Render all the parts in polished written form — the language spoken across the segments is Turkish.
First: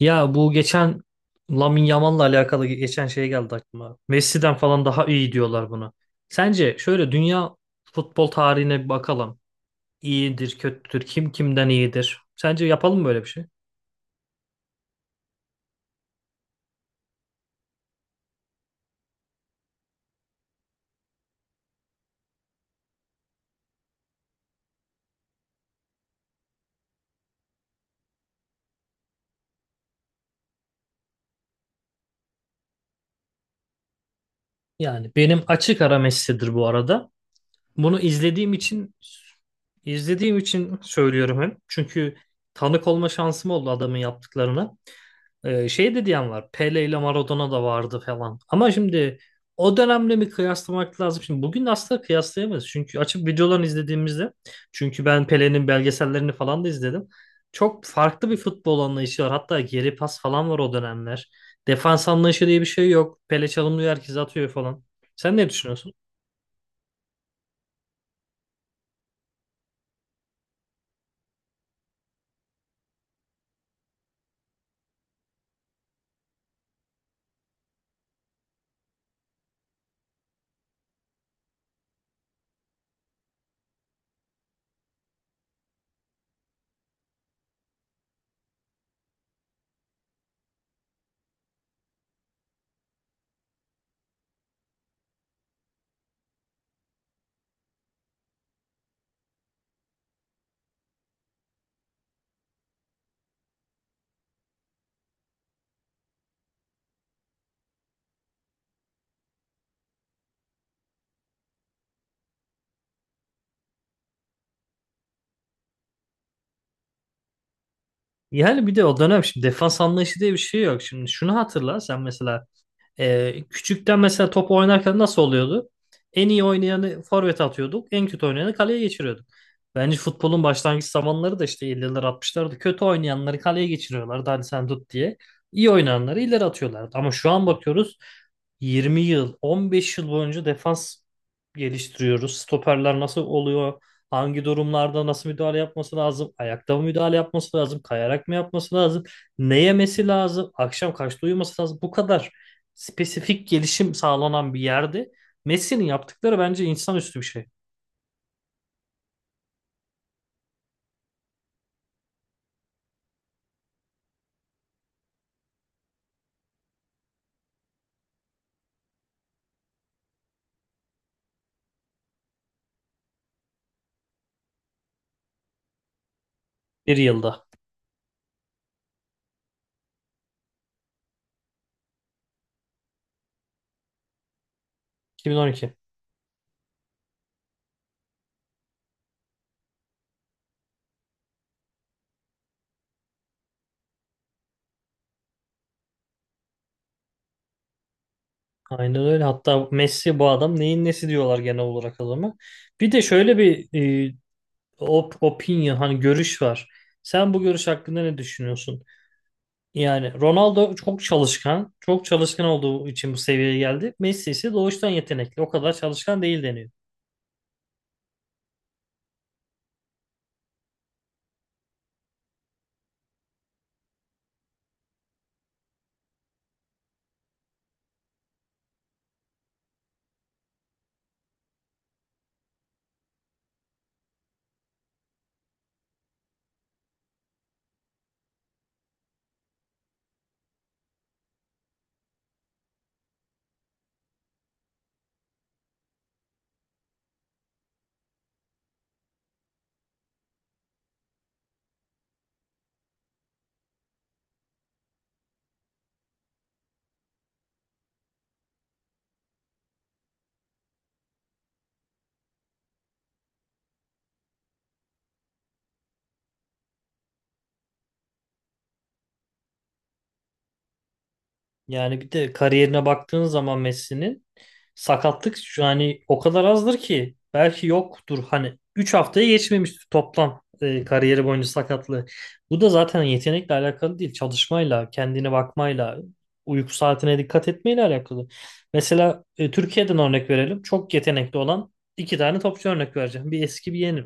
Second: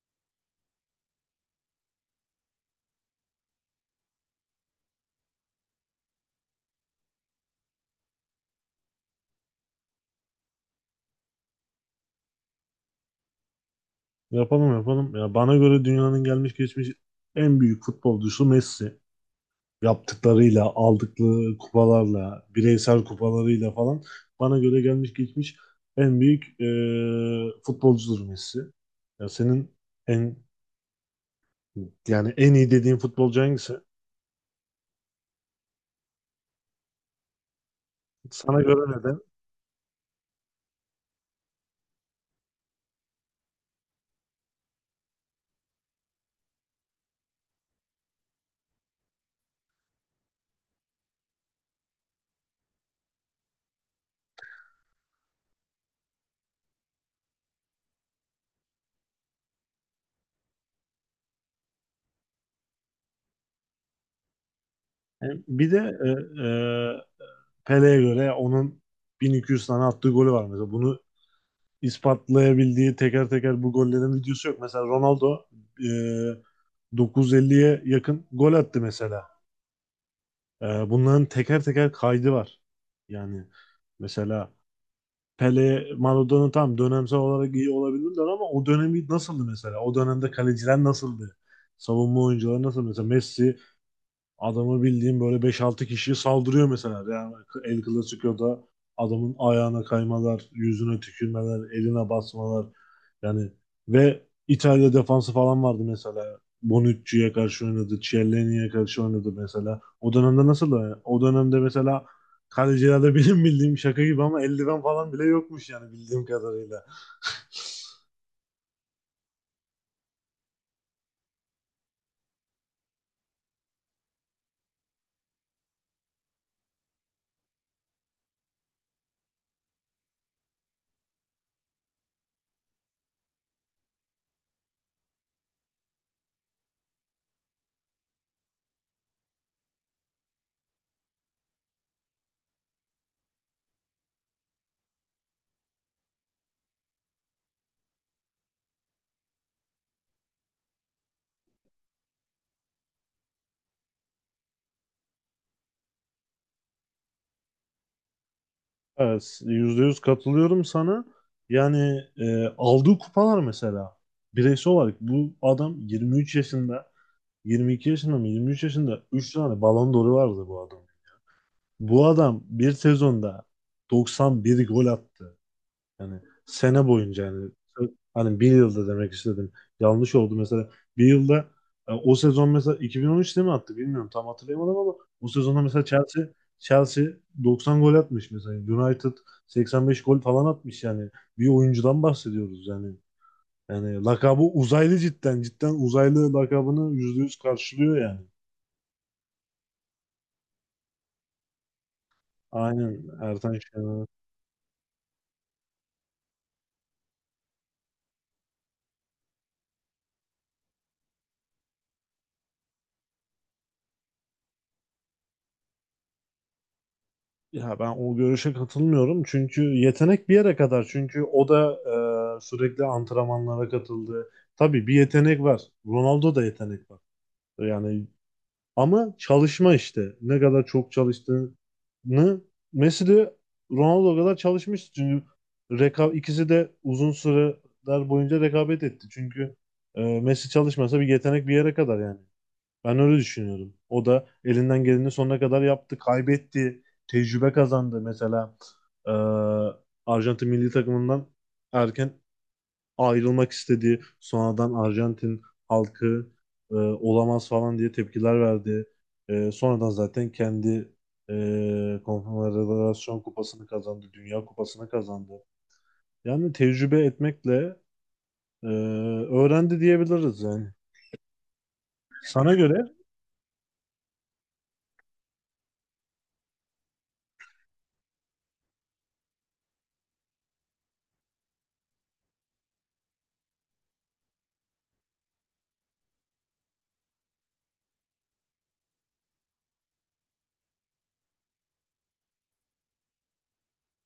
Ya bu geçen Lamine Yamal'la alakalı geçen şey geldi aklıma. Messi'den falan daha iyi diyorlar buna. Sence şöyle dünya futbol tarihine bir bakalım. İyidir, kötüdür, kim kimden iyidir? Sence yapalım mı böyle bir şey? Yapalım, yapalım. Ya bana göre dünyanın gelmiş geçmiş en büyük futbolcusu Messi. Yaptıklarıyla, aldıkları kupalarla, bireysel kupalarıyla falan bana göre gelmiş geçmiş en büyük futbolcudur Messi. Ya senin en yani en iyi dediğin futbolcu hangisi? Yani benim açık ara Messi'dir bu arada. Bunu izlediğim Sana göre için neden? izlediğim için söylüyorum hem. Çünkü tanık olma şansım oldu adamın yaptıklarına. Şey de diyen var. Pele ile Maradona da vardı falan. Ama şimdi o dönemle mi kıyaslamak lazım? Şimdi bugün asla kıyaslayamayız. Çünkü açıp videolarını izlediğimizde ben Pele'nin belgesellerini falan da izledim. Çok farklı bir futbol anlayışı var. Hatta geri pas falan var o dönemler. Defans anlayışı diye bir şey yok. Pele çalımlıyor, herkes atıyor falan. Sen ne Bir de düşünüyorsun? e, e, Pele'ye göre onun 1200 tane attığı golü var mesela. Bunu ispatlayabildiği teker teker bu gollerin videosu yok. Mesela Ronaldo e, 950'ye yakın gol attı mesela. Bunların teker teker kaydı var. Yani mesela Pele, Maradona tam dönemsel olarak iyi olabilirler ama o dönemi nasıldı mesela? O dönemde kaleciler nasıldı? Savunma oyuncuları nasıl? Mesela Messi. Adamı bildiğim böyle beş-altı kişiye saldırıyor mesela. Yani El Clasico'da adamın ayağına kaymalar, yüzüne tükürmeler, eline basmalar. Yani ve İtalya defansı falan vardı mesela. Bonucci'ye karşı oynadı, Chiellini'ye karşı oynadı mesela. O dönemde nasıl? O dönemde mesela kalecilerde benim bildiğim şaka gibi ama eldiven falan bile yokmuş yani bildiğim kadarıyla. Yani bir de o dönem şimdi defans anlayışı diye bir şey yok. Şimdi şunu hatırla sen mesela. Küçükten mesela top oynarken nasıl oluyordu? En iyi oynayanı forvet atıyorduk. En kötü oynayanı kaleye geçiriyorduk. Bence futbolun başlangıç zamanları da işte 50'ler 60'larda kötü oynayanları kaleye geçiriyorlardı. Hadi sen tut diye. İyi oynayanları ileri atıyorlardı. Ama şu an bakıyoruz, 20 yıl, 15 yıl boyunca defans geliştiriyoruz. Stoperler nasıl oluyor? Hangi durumlarda nasıl müdahale yapması lazım? Ayakta mı müdahale yapması lazım? Kayarak mı yapması lazım? Ne yemesi lazım? Akşam kaçta uyuması lazım? Bu kadar spesifik gelişim sağlanan bir yerde Messi'nin yaptıkları bence insanüstü bir şey. Evet, %100 katılıyorum sana. Yani aldığı kupalar mesela bireysel olarak bu adam 23 yaşında, 22 yaşında mı 23 yaşında 3 tane Ballon d'Or'u vardı bu adam. Bu adam bir sezonda 91 gol attı. Yani sene Bir boyunca yılda. yani hani bir yılda demek istedim. Yanlış oldu mesela. Bir yılda, o sezon mesela 2013'te mi attı bilmiyorum, tam hatırlayamadım ama o sezonda 2012. mesela Chelsea 90 gol atmış mesela. United 85 gol falan atmış yani. Bir oyuncudan bahsediyoruz yani. Yani lakabı uzaylı cidden. Cidden uzaylı lakabını %100 karşılıyor yani. Aynen öyle. Hatta Messi bu adam neyin nesi diyorlar genel olarak adama. Bir de Aynen, şöyle Ertan bir Şener. e, op opinion, hani, görüş var. Sen bu görüş hakkında ne düşünüyorsun? Yani Ronaldo çok çalışkan. Çok çalışkan olduğu için bu seviyeye geldi. Messi ise doğuştan yetenekli. O kadar çalışkan değil deniyor. Ya ben o görüşe katılmıyorum. Çünkü yetenek bir yere kadar. Çünkü o da sürekli antrenmanlara katıldı. Tabii bir yetenek var. Ronaldo da yetenek var. Yani ama çalışma işte. Ne kadar çok çalıştığını Messi de Ronaldo kadar çalışmış. Çünkü ikisi de uzun süreler boyunca rekabet etti. Çünkü Messi çalışmasa bir yetenek bir yere kadar yani. Ben öyle düşünüyorum. O da elinden geleni sonuna kadar yaptı. Kaybetti. Tecrübe kazandı. Mesela eee, Arjantin milli takımından erken ayrılmak istedi. Sonradan Arjantin halkı olamaz falan diye tepkiler verdi. Sonradan zaten kendi Konfederasyon Kupası'nı kazandı. Dünya Kupası'nı kazandı. Yani tecrübe etmekle eee, öğrendi diyebiliriz yani. Yani bir de Sana kariyerine göre, baktığın zaman Messi'nin sakatlık şu hani o kadar azdır ki belki yoktur, hani 3 haftaya geçmemiştir toplam kariyeri boyunca sakatlığı. Bu da zaten yetenekle alakalı değil. Çalışmayla, kendine bakmayla, uyku saatine dikkat etmeyle alakalı. Mesela Türkiye'den örnek verelim. Çok yetenekli olan iki tane topçu örnek vereceğim. Bir eski bir yeni.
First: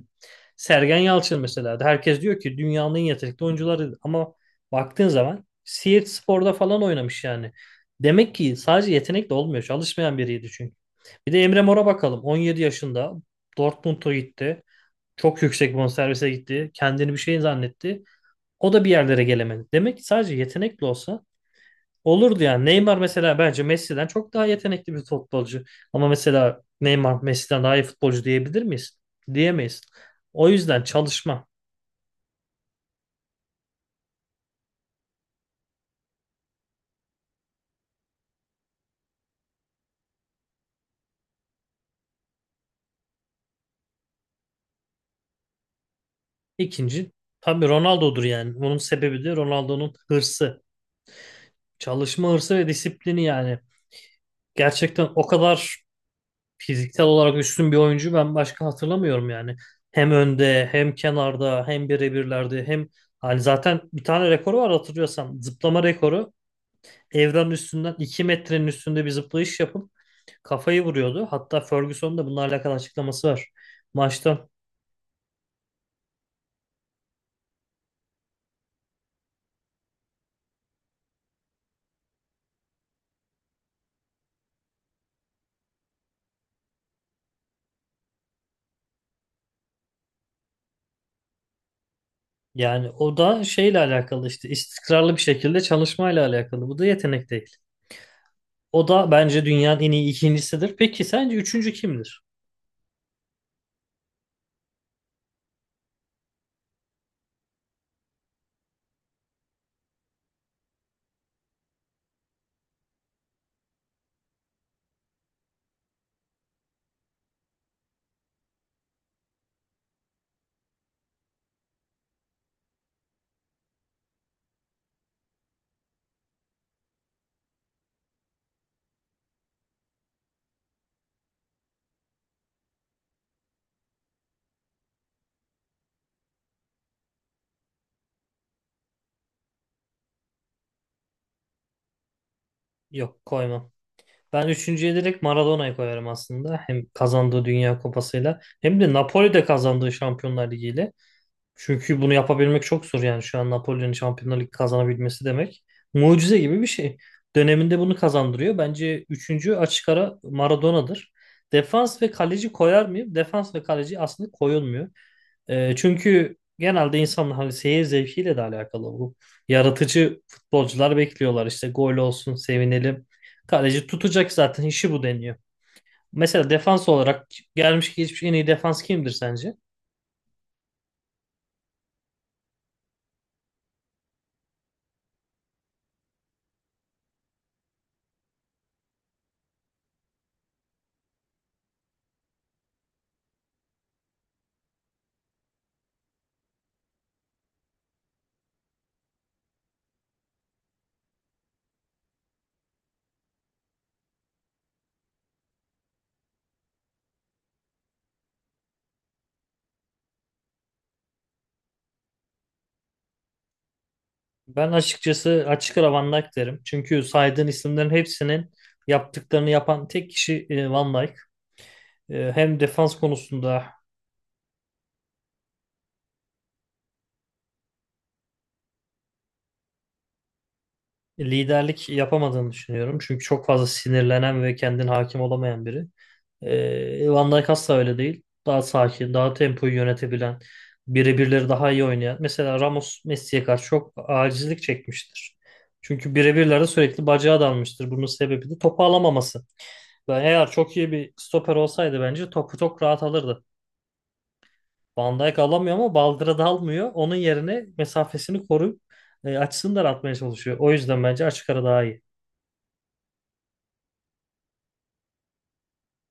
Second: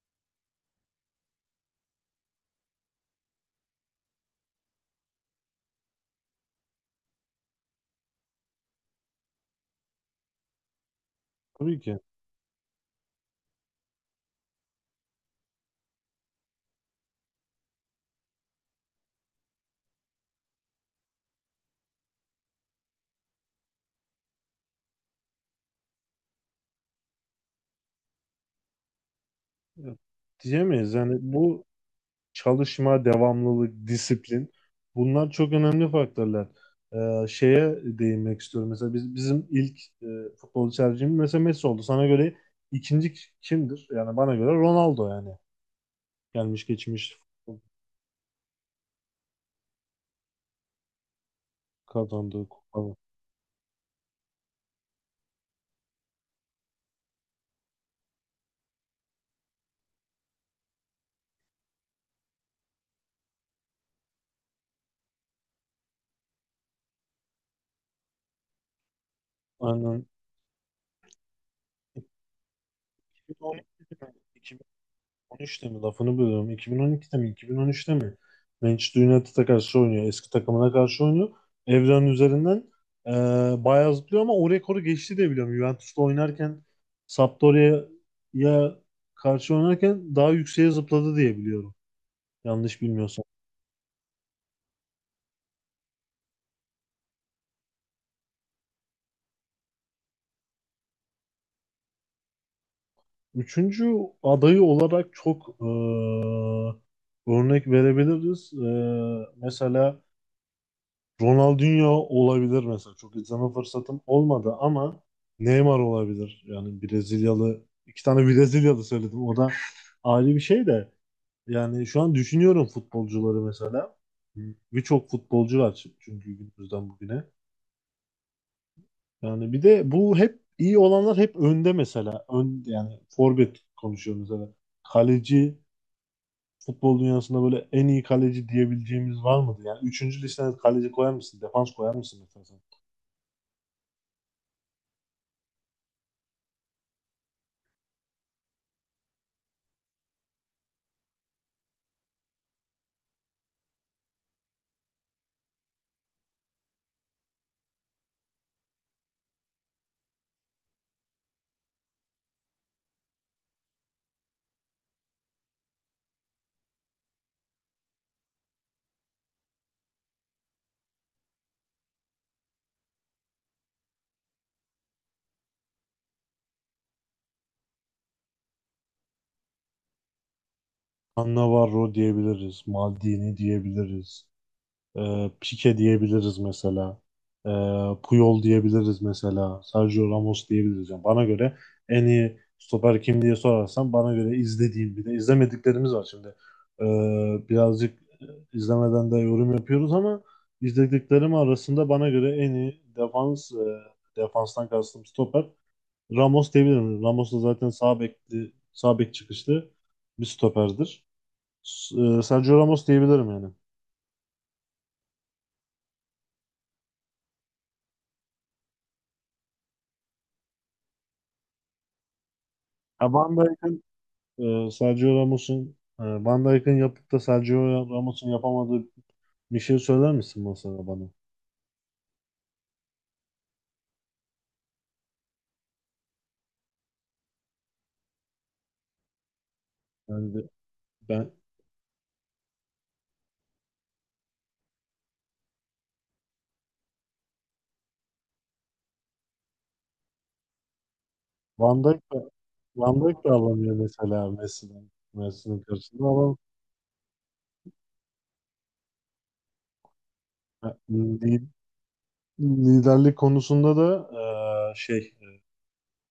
Sergen Yalçın mesela. Herkes diyor ki dünyanın en yetenekli oyuncuları ama baktığın zaman Siirt Spor'da falan oynamış yani. Demek ki sadece yetenekle olmuyor. Çalışmayan biriydi çünkü. Bir de Emre tabii Mor'a ki, bakalım. 17 yaşında Dortmund'a gitti. Çok yüksek bonservise gitti. Kendini bir şey zannetti. O da bir yerlere gelemedi. Demek ki sadece yetenekli olsa olurdu yani. Neymar mesela bence Messi'den çok daha yetenekli bir futbolcu. Ama mesela Neymar Messi'den daha iyi futbolcu diyebilir miyiz? Diyemeyiz. O yüzden diyemeyiz. Yani çalışma. bu çalışma, devamlılık, disiplin, bunlar çok önemli faktörler. Şeye değinmek istiyorum. Mesela bizim ilk futbolcu tercihimiz mesela Messi oldu. Sana göre ikinci kimdir? Yani bana göre Ronaldo yani. Gelmiş İkinci geçmiş tabii Ronaldo'dur yani. Bunun sebebi de Ronaldo'nun hırsı. Çalışma kazandığı hırsı ve kupa. disiplini yani. Gerçekten o kadar fiziksel olarak üstün bir oyuncu ben başka hatırlamıyorum yani. Hem önde, hem kenarda, hem birebirlerde, hem, hani, zaten bir tane rekoru var hatırlıyorsan, zıplama rekoru. Evren üstünden 2 metrenin üstünde bir zıplayış yapıp Aynen. kafayı vuruyordu. Hatta Ferguson'un da bununla alakalı açıklaması var maçta. 13'te mi? Lafını bölüyorum. 2012'de mi? 2013'te mi? Manchester United'a karşı oynuyor. Eski takımına karşı oynuyor. Evren üzerinden e, bayağı zıplıyor ama o rekoru geçti diye biliyorum. Juventus'ta oynarken Sampdoria'ya karşı oynarken daha yükseğe zıpladı diye biliyorum. Yanlış Yani o bilmiyorsam. da şeyle alakalı işte, istikrarlı bir şekilde çalışmayla alakalı. Bu da yetenek değil. O da bence dünyanın en iyi ikincisidir. Peki sence üçüncü kimdir? Üçüncü adayı olarak çok örnek verebiliriz. Mesela Ronaldinho olabilir mesela. Çok izleme fırsatım olmadı ama Neymar olabilir. Yani Brezilyalı. İki tane Brezilyalı söyledim. O da ayrı bir şey de. Yani şu an düşünüyorum futbolcuları mesela. Birçok futbolcu var çünkü günümüzden bugüne. Yani bir de bu hep iyi olanlar hep önde mesela. Yani forvet konuşuyoruz mesela. Kaleci futbol dünyasında böyle en iyi kaleci diyebileceğimiz var mıdır? Yani üçüncü listene kaleci koyar mısın? Defans koyar mısın mesela? Yok, koymam. Ben üçüncüye direkt Maradona'yı koyarım aslında. Hem kazandığı Dünya Kupası'yla hem de Napoli'de kazandığı Şampiyonlar Ligi'yle. Çünkü bunu yapabilmek çok zor yani, şu an Napoli'nin Şampiyonlar Ligi kazanabilmesi demek. Mucize gibi bir şey. Döneminde bunu kazandırıyor. Bence üçüncü açık ara Maradona'dır. Defans ve kaleci koyar mıyım? Defans ve kaleci aslında koyulmuyor. Çünkü genelde insanın hani seyir zevkiyle de alakalı bu. Yaratıcı futbolcular bekliyorlar işte, gol olsun sevinelim. Kaleci tutacak, zaten işi bu deniyor. Mesela defans olarak gelmiş geçmiş en iyi defans kimdir sence? Navarro diyebiliriz. Maldini diyebiliriz. E, Pique diyebiliriz mesela. E, Puyol diyebiliriz mesela. Sergio Ramos diyebiliriz. Yani bana göre en iyi stoper kim diye sorarsan, bana göre izlediğim, bir de izlemediklerimiz var şimdi. E, Birazcık izlemeden de yorum yapıyoruz ama izlediklerim arasında bana göre en iyi defans, defanstan kastım stoper, Ramos diyebilirim. Ramos da zaten sağ bekli, sağ bek çıkışlı bir stoperdir. S- Sergio Ramos diyebilirim yani. Ben açıkçası açık ara Van Dijk derim. Çünkü saydığın isimlerin hepsinin yaptıklarını yapan tek kişi Van Dijk. Hem defans Ya Van konusunda Dijk'in, Sergio Ramos'un, Van Dijk'in yapıp da Sergio Ramos'un yapamadığı bir şey söyler misin mesela bana? liderlik yapamadığını düşünüyorum. Çünkü çok fazla sinirlenen ve kendine hakim olamayan biri. Van Dijk asla öyle değil. Daha sakin, daha tempoyu Yani yönetebilen, ben birebirleri daha iyi oynayan. Mesela Ramos Messi'ye karşı çok acizlik çekmiştir. Çünkü birebirlerde sürekli bacağı dalmıştır. Bunun sebebi de topu alamaması. Ben eğer çok iyi bir stoper Van Dijk olsaydı bence de, topu çok Van rahat Dijk de alırdı. alamıyor mesela Messi'den. Van Dijk Messi'nin alamıyor ama karşısında ama baldıra dalmıyor. Onun yerine mesafesini koruyup açısını daraltmaya çalışıyor. e, O yüzden bence li- açık ara daha iyi. liderlik konusunda da şey,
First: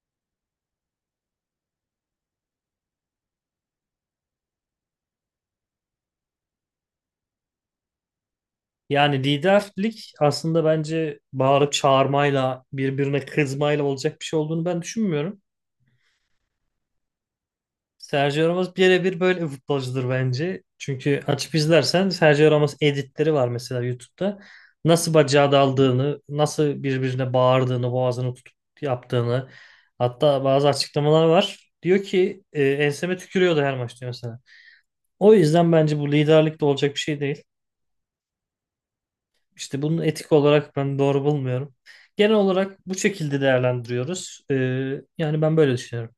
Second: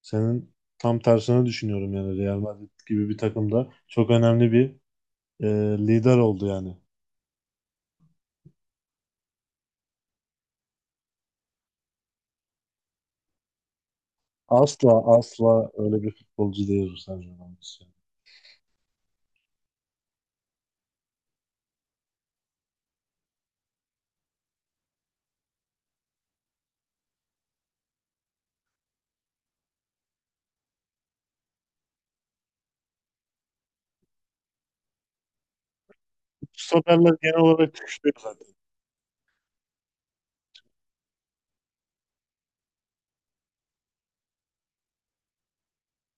senin tam tersine düşünüyorum yani. Real Madrid gibi bir takımda çok önemli bir lider oldu yani. Yani liderlik aslında bence bağırıp çağırmayla, birbirine kızmayla olacak bir şey olduğunu ben Asla düşünmüyorum. asla öyle bir futbolcu değil bu Sergio Ramos. Sergio Ramos birebir böyle bir futbolcudur bence. Çünkü açıp izlersen Sergio Ramos editleri var mesela YouTube'da. Nasıl bacağı daldığını, nasıl birbirine bağırdığını, boğazını tutup yaptığını. Hatta bazı açıklamalar var. Diyor ki enseme tükürüyordu her maçta mesela. O yüzden bence bu Bu liderlik de olacak bir stoperler şey genel değil. olarak güçlü zaten. İşte bunu etik olarak ben doğru bulmuyorum. Genel olarak bu şekilde değerlendiriyoruz. Yani ben böyle düşünüyorum.